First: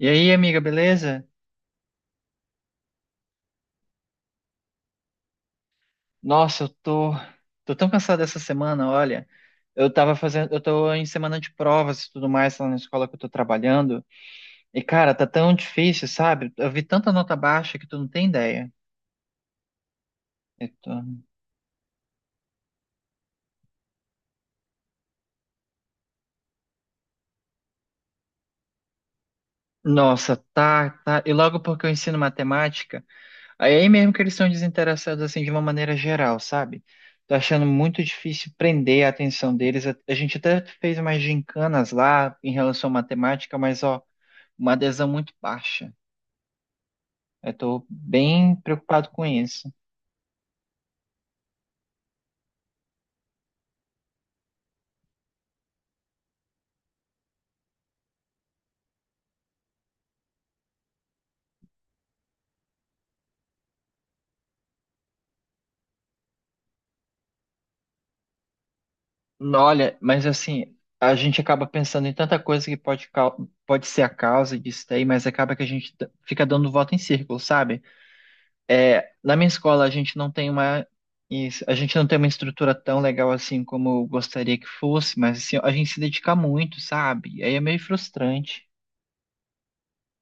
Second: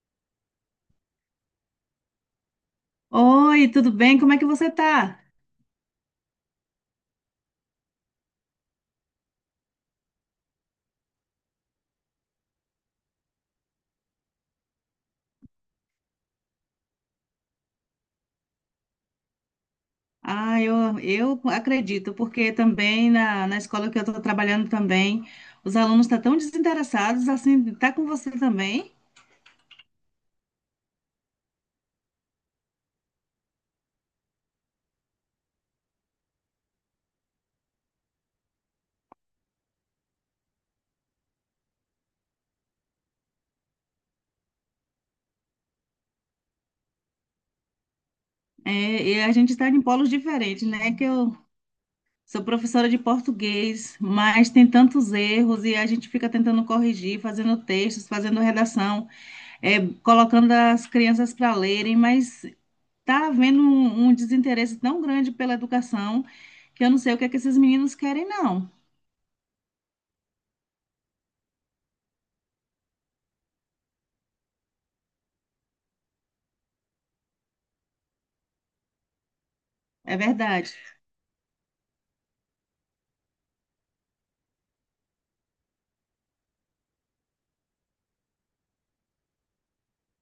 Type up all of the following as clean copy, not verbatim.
E aí, amiga, beleza? Oi, tudo bem? Como é que você tá? Nossa, eu tô, tô tão cansado dessa semana, olha. Eu tô em semana de provas e tudo mais lá na escola que eu tô trabalhando. E, cara, tá tão difícil, sabe? Eu vi tanta nota baixa que tu não tem ideia. Ah, Eu tô- eu acredito, porque também na escola que eu estou trabalhando também, os alunos estão tão desinteressados, assim, tá com você também. Nossa, tá. E logo porque eu ensino matemática, aí é mesmo que eles são desinteressados assim de uma maneira geral, sabe? Tô achando muito difícil prender a atenção deles. A gente até fez umas gincanas lá em relação à matemática, mas ó, uma adesão muito baixa. Eu tô bem É, preocupado e com a gente está isso. em polos diferentes, né? Que eu sou professora de português, mas tem tantos erros e a gente fica tentando corrigir, fazendo textos, fazendo redação. É, colocando as crianças para lerem, mas tá havendo um desinteresse tão grande pela educação que eu não sei o que é que esses meninos querem, não. Olha, mas assim, a gente acaba pensando em tanta coisa que pode ser a causa disso daí, mas acaba que a gente fica dando volta em círculo, sabe? É, na minha escola, É verdade. A gente não tem uma estrutura tão legal assim como eu gostaria que fosse, mas assim, a gente se dedica muito, sabe? Aí é meio frustrante,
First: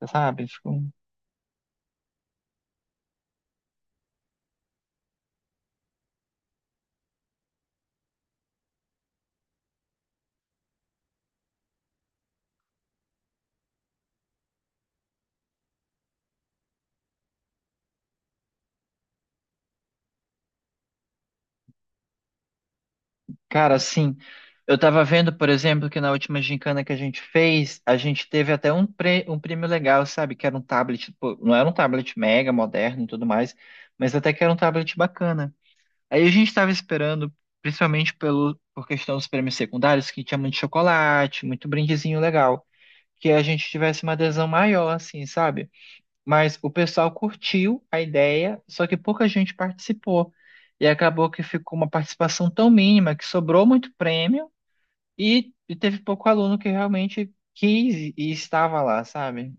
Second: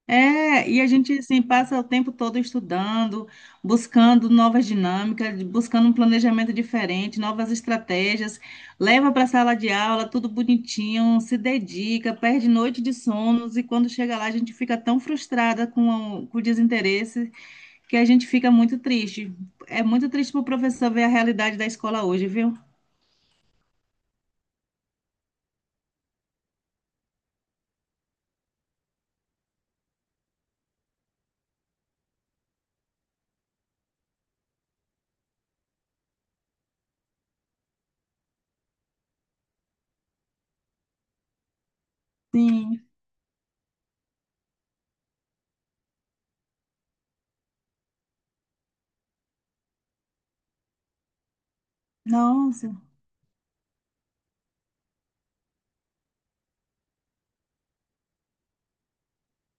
sabe? É, e a gente assim passa o tempo todo estudando, buscando novas dinâmicas, buscando um planejamento diferente, novas estratégias, leva para a sala de aula, tudo bonitinho, se dedica, perde noite de sonos e quando chega lá a gente fica tão frustrada com o desinteresse, que a gente fica muito triste. É muito triste para o professor ver a realidade da escola hoje, viu? Cara, sim. Eu tava vendo, por exemplo, que na última gincana que a gente fez, a gente teve até um prêmio legal, sabe? Que era um tablet, pô, não era um tablet mega moderno e tudo mais, mas até que era um tablet bacana. Aí a gente tava esperando, principalmente por questão dos prêmios secundários, que tinha muito chocolate, muito brindezinho legal, Sim. que a gente tivesse uma adesão maior, assim, sabe? Mas o pessoal curtiu a ideia, só que pouca gente participou. E acabou que ficou uma participação Nossa. tão mínima que sobrou muito prêmio e teve pouco aluno que realmente quis e estava lá, sabe?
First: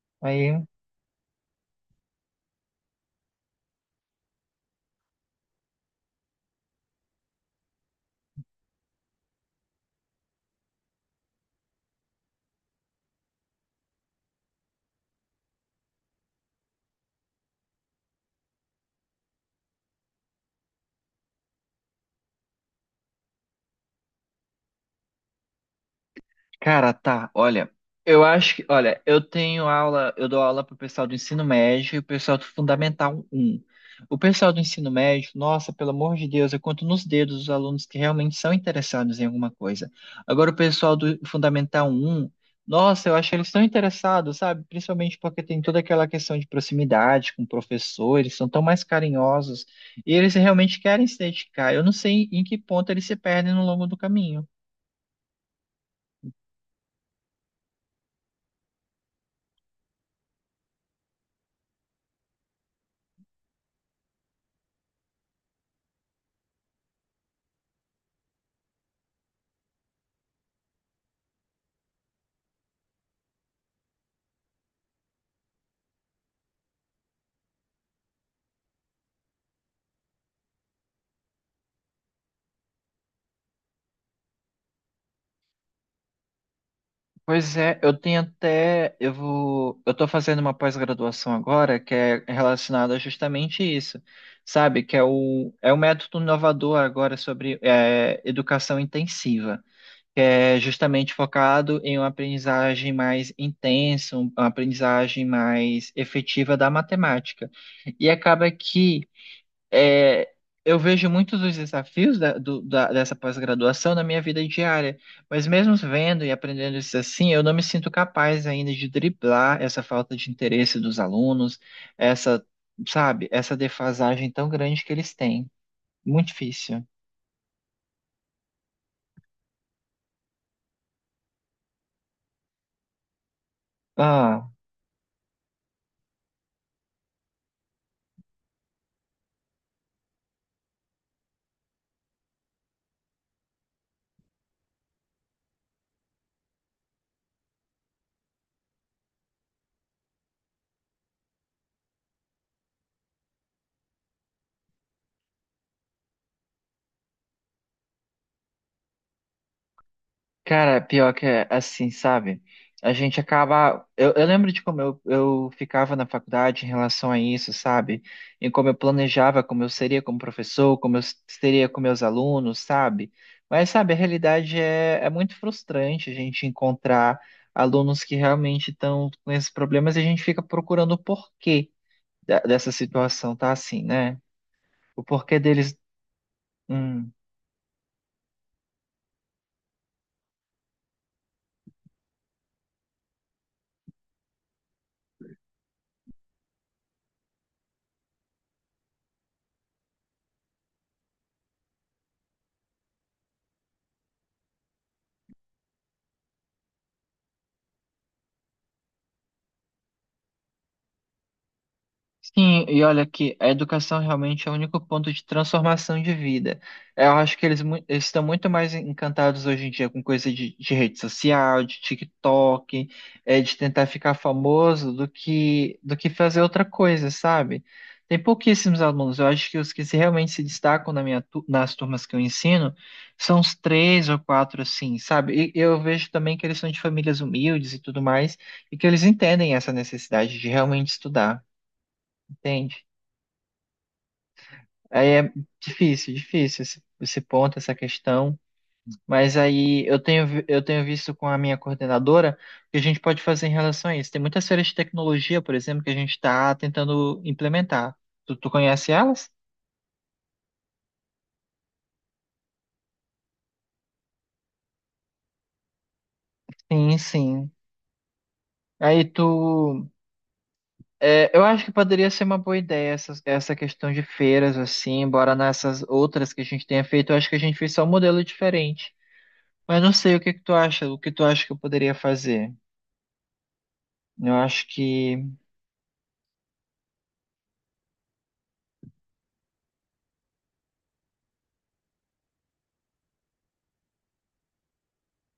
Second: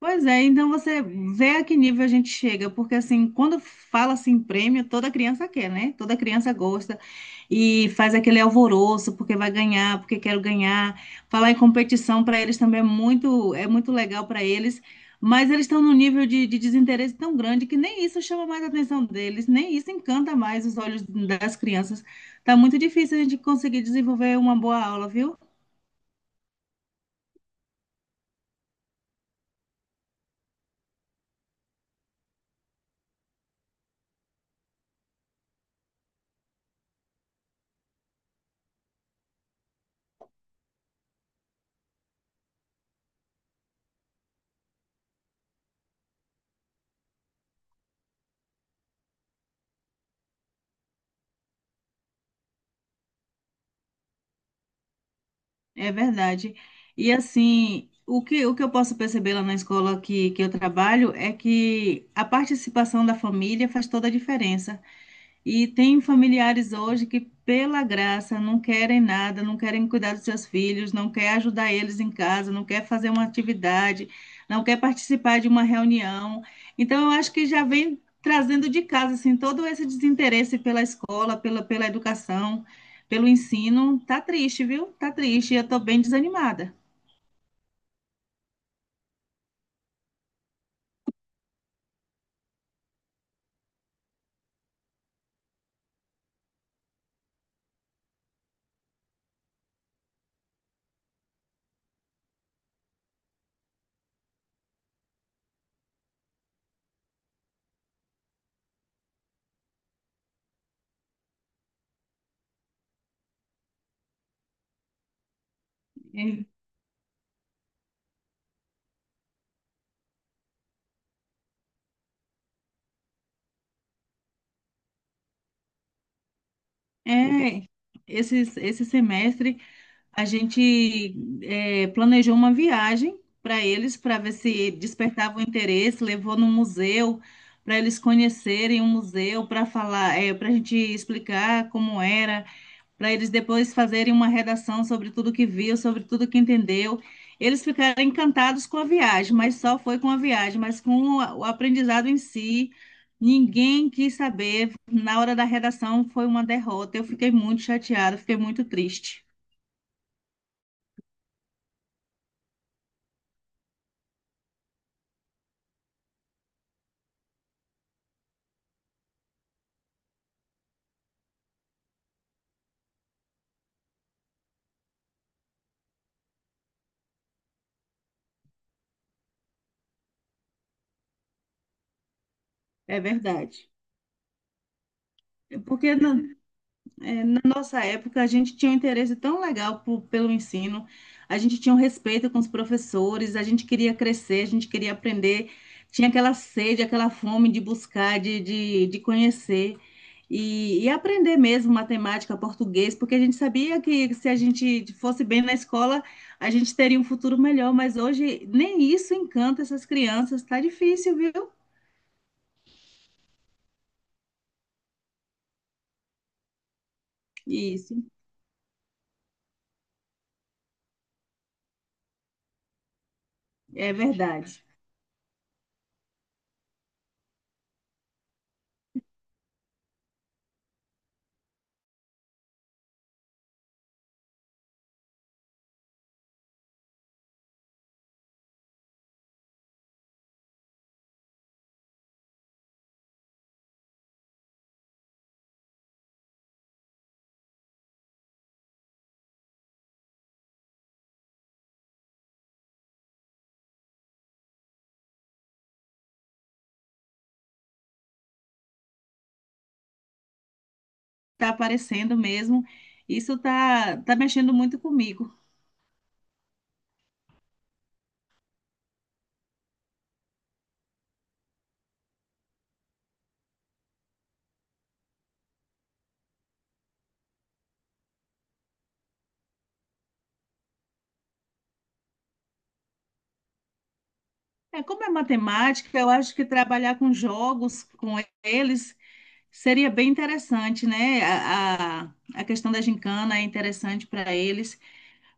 Pois é, Aí. então você vê a que nível a gente chega, porque assim, quando fala assim prêmio, toda criança quer, né? Toda criança gosta e faz aquele alvoroço porque vai ganhar, porque quero ganhar. Falar em competição para eles também é muito legal para eles, mas eles estão num nível de desinteresse tão grande, que nem isso chama mais a atenção deles, nem isso encanta mais os olhos das crianças. Tá muito difícil a gente conseguir desenvolver uma boa aula, viu? Cara, tá, olha, olha, eu dou aula pro pessoal do ensino médio e o pessoal do Fundamental um. O pessoal do ensino médio, nossa, pelo amor de Deus, eu conto nos dedos os alunos que realmente são interessados em alguma coisa. Agora, o pessoal do Fundamental um, nossa, eu acho que eles estão interessados, sabe? Principalmente porque tem toda aquela questão de proximidade com o professor, eles são tão mais carinhosos e eles realmente querem se dedicar. Eu não sei em que ponto eles se perdem no longo do caminho. É verdade. E assim, o que eu posso perceber lá na escola que eu trabalho é que a participação da família faz toda a diferença. E tem familiares hoje que, pela graça, não querem nada, não querem cuidar dos seus filhos, não quer ajudar eles em casa, não quer fazer uma atividade, não quer participar de uma reunião. Então, eu acho que já vem trazendo de casa assim todo esse desinteresse pela escola, pela educação, pelo ensino. Tá triste, viu? Tá triste. Eu estou bem desanimada. Pois é, eu tenho até, eu vou, eu tô fazendo uma pós-graduação agora que é relacionada justamente a isso, sabe? Que é é o método inovador agora sobre é, educação intensiva, que é justamente focado em uma aprendizagem mais intensa, uma aprendizagem mais efetiva da matemática. E acaba que é, eu vejo muitos dos desafios dessa pós-graduação na minha vida diária, mas mesmo vendo e aprendendo isso assim, eu não me sinto capaz ainda de driblar essa falta de interesse dos alunos, essa, sabe, essa defasagem tão grande que eles têm. Muito difícil. É, é, esse semestre a gente planejou uma viagem para eles, para ver Ah. se despertava o interesse, levou no museu, para eles conhecerem o museu, para falar, para a gente explicar como era, para eles depois fazerem uma redação sobre tudo que viu, sobre tudo que entendeu. Eles ficaram encantados com a viagem, mas só foi com a viagem, mas com o aprendizado em si, ninguém quis saber. Na hora da redação foi uma derrota. Eu fiquei muito chateada, fiquei muito triste. Cara, pior que é assim, sabe? A gente acaba. Eu lembro de como eu ficava na faculdade em relação a isso, sabe? Em como eu planejava, como eu seria como professor, como eu seria com meus alunos, sabe? Mas, sabe, a realidade é muito frustrante a gente encontrar alunos que realmente estão com esses problemas e a gente fica procurando o porquê dessa É situação tá verdade. assim, né? O porquê deles. Porque na, hum, é, na nossa época a gente tinha um interesse tão legal pelo ensino, a gente tinha um respeito com os professores, a gente queria crescer, a gente queria aprender, tinha aquela sede, aquela fome de buscar, de conhecer e aprender mesmo matemática, português, porque a gente sabia que se a gente fosse bem na escola, a gente teria um futuro melhor, mas hoje nem isso encanta essas crianças, tá difícil, viu? Sim, e olha que a educação realmente é o único ponto de transformação de vida. Eu acho que Isso, eles estão muito mais encantados hoje em dia com coisa de rede social, de TikTok, de tentar é ficar verdade. famoso do que fazer outra coisa, sabe? Tem pouquíssimos alunos. Eu acho que os que realmente se destacam na nas turmas que eu ensino são os três ou quatro, assim, sabe? E eu vejo também que eles são de famílias humildes e tudo mais, e que eles entendem essa necessidade de realmente estudar. Entende? Aí é difícil, difícil esse ponto, essa questão. Mas aí eu tenho visto com a minha coordenadora o que a gente pode fazer em relação a isso. Tem muitas feiras de tecnologia, por exemplo, que a gente está tentando implementar. Tu conhece elas? Tá aparecendo mesmo. Isso tá mexendo muito comigo. Sim, sim. Aí tu. É, eu acho que poderia ser uma boa ideia essa questão de feiras, assim, embora nessas outras que a gente tenha feito, eu acho que a gente fez só um modelo diferente. Mas não sei o que tu acha que eu poderia fazer. Eu acho É, como é que. matemática, eu acho que trabalhar com jogos, com eles, seria bem interessante, né? A questão da gincana é interessante para eles,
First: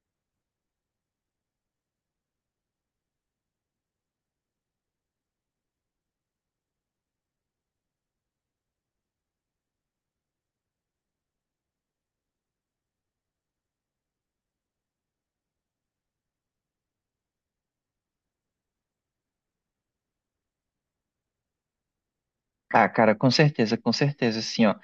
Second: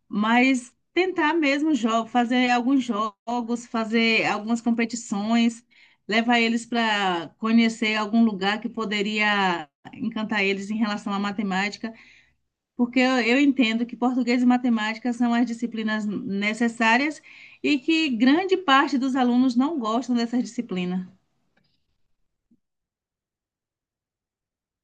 mas tentar mesmo jogo, fazer alguns jogos, fazer algumas competições, levar eles para conhecer algum lugar que poderia encantar eles em relação à matemática. Porque eu entendo que português e matemática são as disciplinas necessárias e que grande parte dos alunos não gostam dessa disciplina. Ah, cara, com certeza, assim, ó.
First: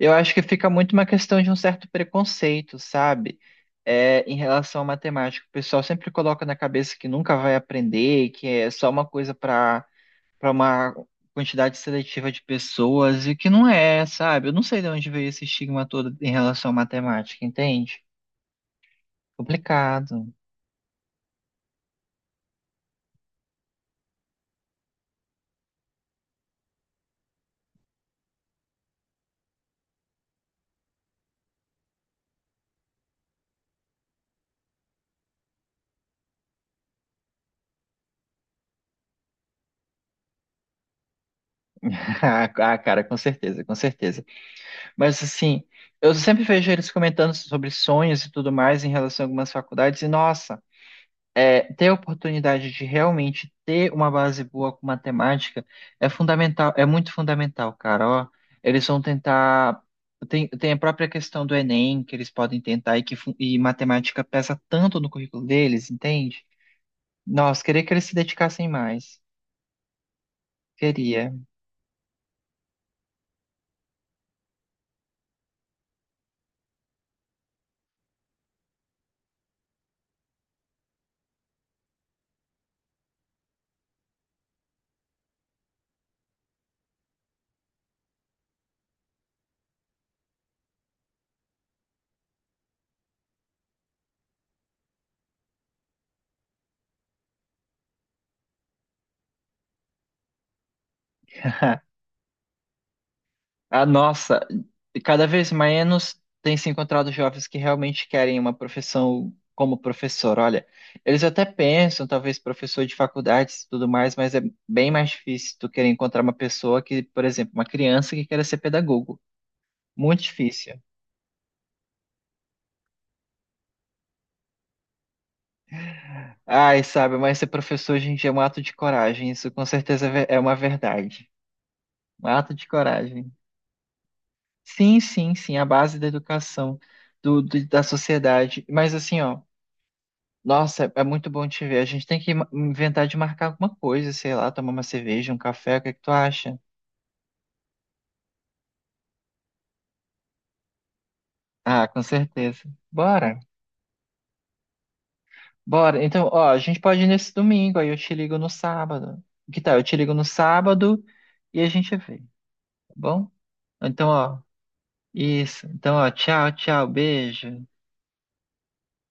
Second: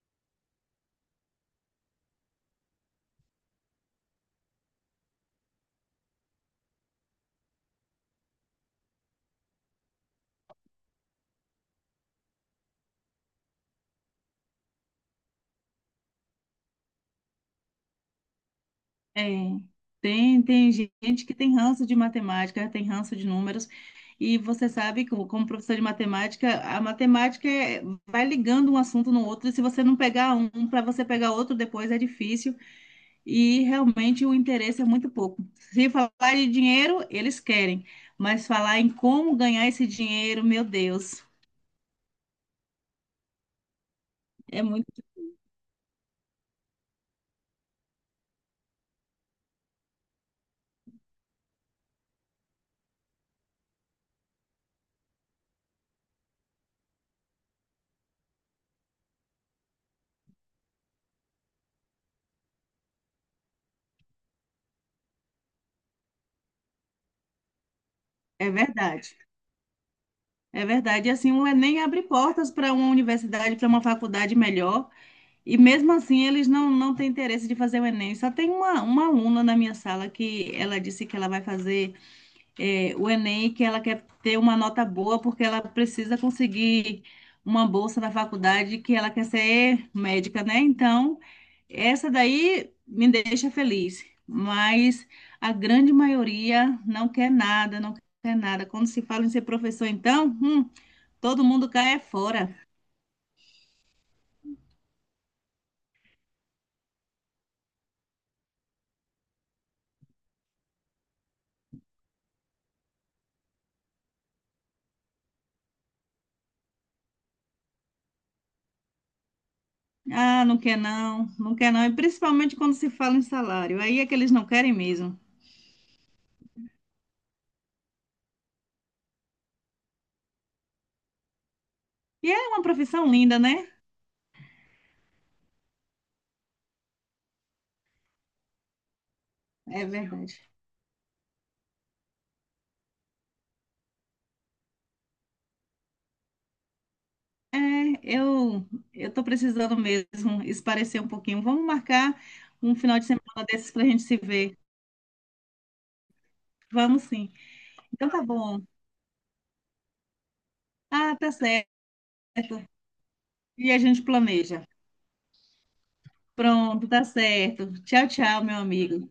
Eu acho que fica muito uma questão de um certo preconceito, sabe? É, em relação à matemática. O pessoal sempre coloca na cabeça que nunca vai aprender, que é só uma coisa para uma quantidade seletiva de pessoas, e que não é, sabe? Eu não sei de onde veio esse estigma todo em relação à matemática, entende? É, Complicado. tem gente que tem ranço de matemática, tem ranço de números, e você sabe, como professor de matemática, a matemática vai ligando um assunto no outro, e se você não pegar um para você pegar outro depois é difícil. E realmente o interesse é muito pouco. Se falar de dinheiro, eles querem, mas falar em como ganhar esse dinheiro, meu Deus, Ah, cara, com certeza, com certeza. é muito, Mas assim, eu sempre vejo eles comentando sobre sonhos e tudo mais em relação a algumas faculdades, e nossa. É, ter a oportunidade de realmente ter uma base boa com matemática é fundamental, é muito fundamental, cara. Ó, eles vão tentar. Tem a própria questão do Enem que eles podem tentar e que e matemática pesa tanto no currículo deles, entende? Nossa, queria que eles se é dedicassem verdade. mais. É verdade, e Queria. assim, o Enem abre portas para uma universidade, para uma faculdade melhor, e mesmo assim eles não têm interesse de fazer o Enem. Só tem uma aluna na minha sala que ela disse que ela vai fazer o Enem, que ela quer ter uma nota boa, porque ela precisa conseguir uma bolsa na faculdade, que ela quer ser médica, né? Então, essa daí me deixa feliz, mas a grande maioria não quer nada, não quer nada. Quando se fala em ser professor, então, todo mundo cai é fora. Ah, nossa, e cada vez menos tem se encontrado jovens que realmente querem uma profissão como professor. Olha, eles até pensam, talvez professor de faculdades e tudo mais, mas é bem mais difícil tu querer encontrar uma pessoa que, por exemplo, uma criança que queira ser pedagogo. Muito Ah, não quer difícil. não, não quer não. E principalmente quando se fala em salário, aí é que eles não querem mesmo. Ai, sabe, mas ser professor hoje em dia é um ato de coragem. Isso com certeza é uma verdade. Um E é ato uma de profissão coragem. linda, né? Sim, sim, sim, a base da educação, da sociedade. Mas assim, ó. É verdade. Nossa, é é muito bom te ver. A gente tem que inventar de marcar alguma coisa, sei lá, tomar uma cerveja, um café, o que é que tu acha? É, eu eu tô precisando mesmo esparecer um pouquinho. Vamos Ah, com marcar certeza. um final de Bora, semana desses para a gente se ver. bora. Então, ó, a gente pode Vamos ir nesse sim. domingo, aí eu Então te tá ligo no bom. sábado. Que tal? Eu te ligo no sábado Ah, tá e a certo. gente vê, tá bom? E a gente Então, ó, planeja. isso. Então, ó, tchau, Pronto, tchau, tá certo. beijo. Tchau, tchau, meu amigo.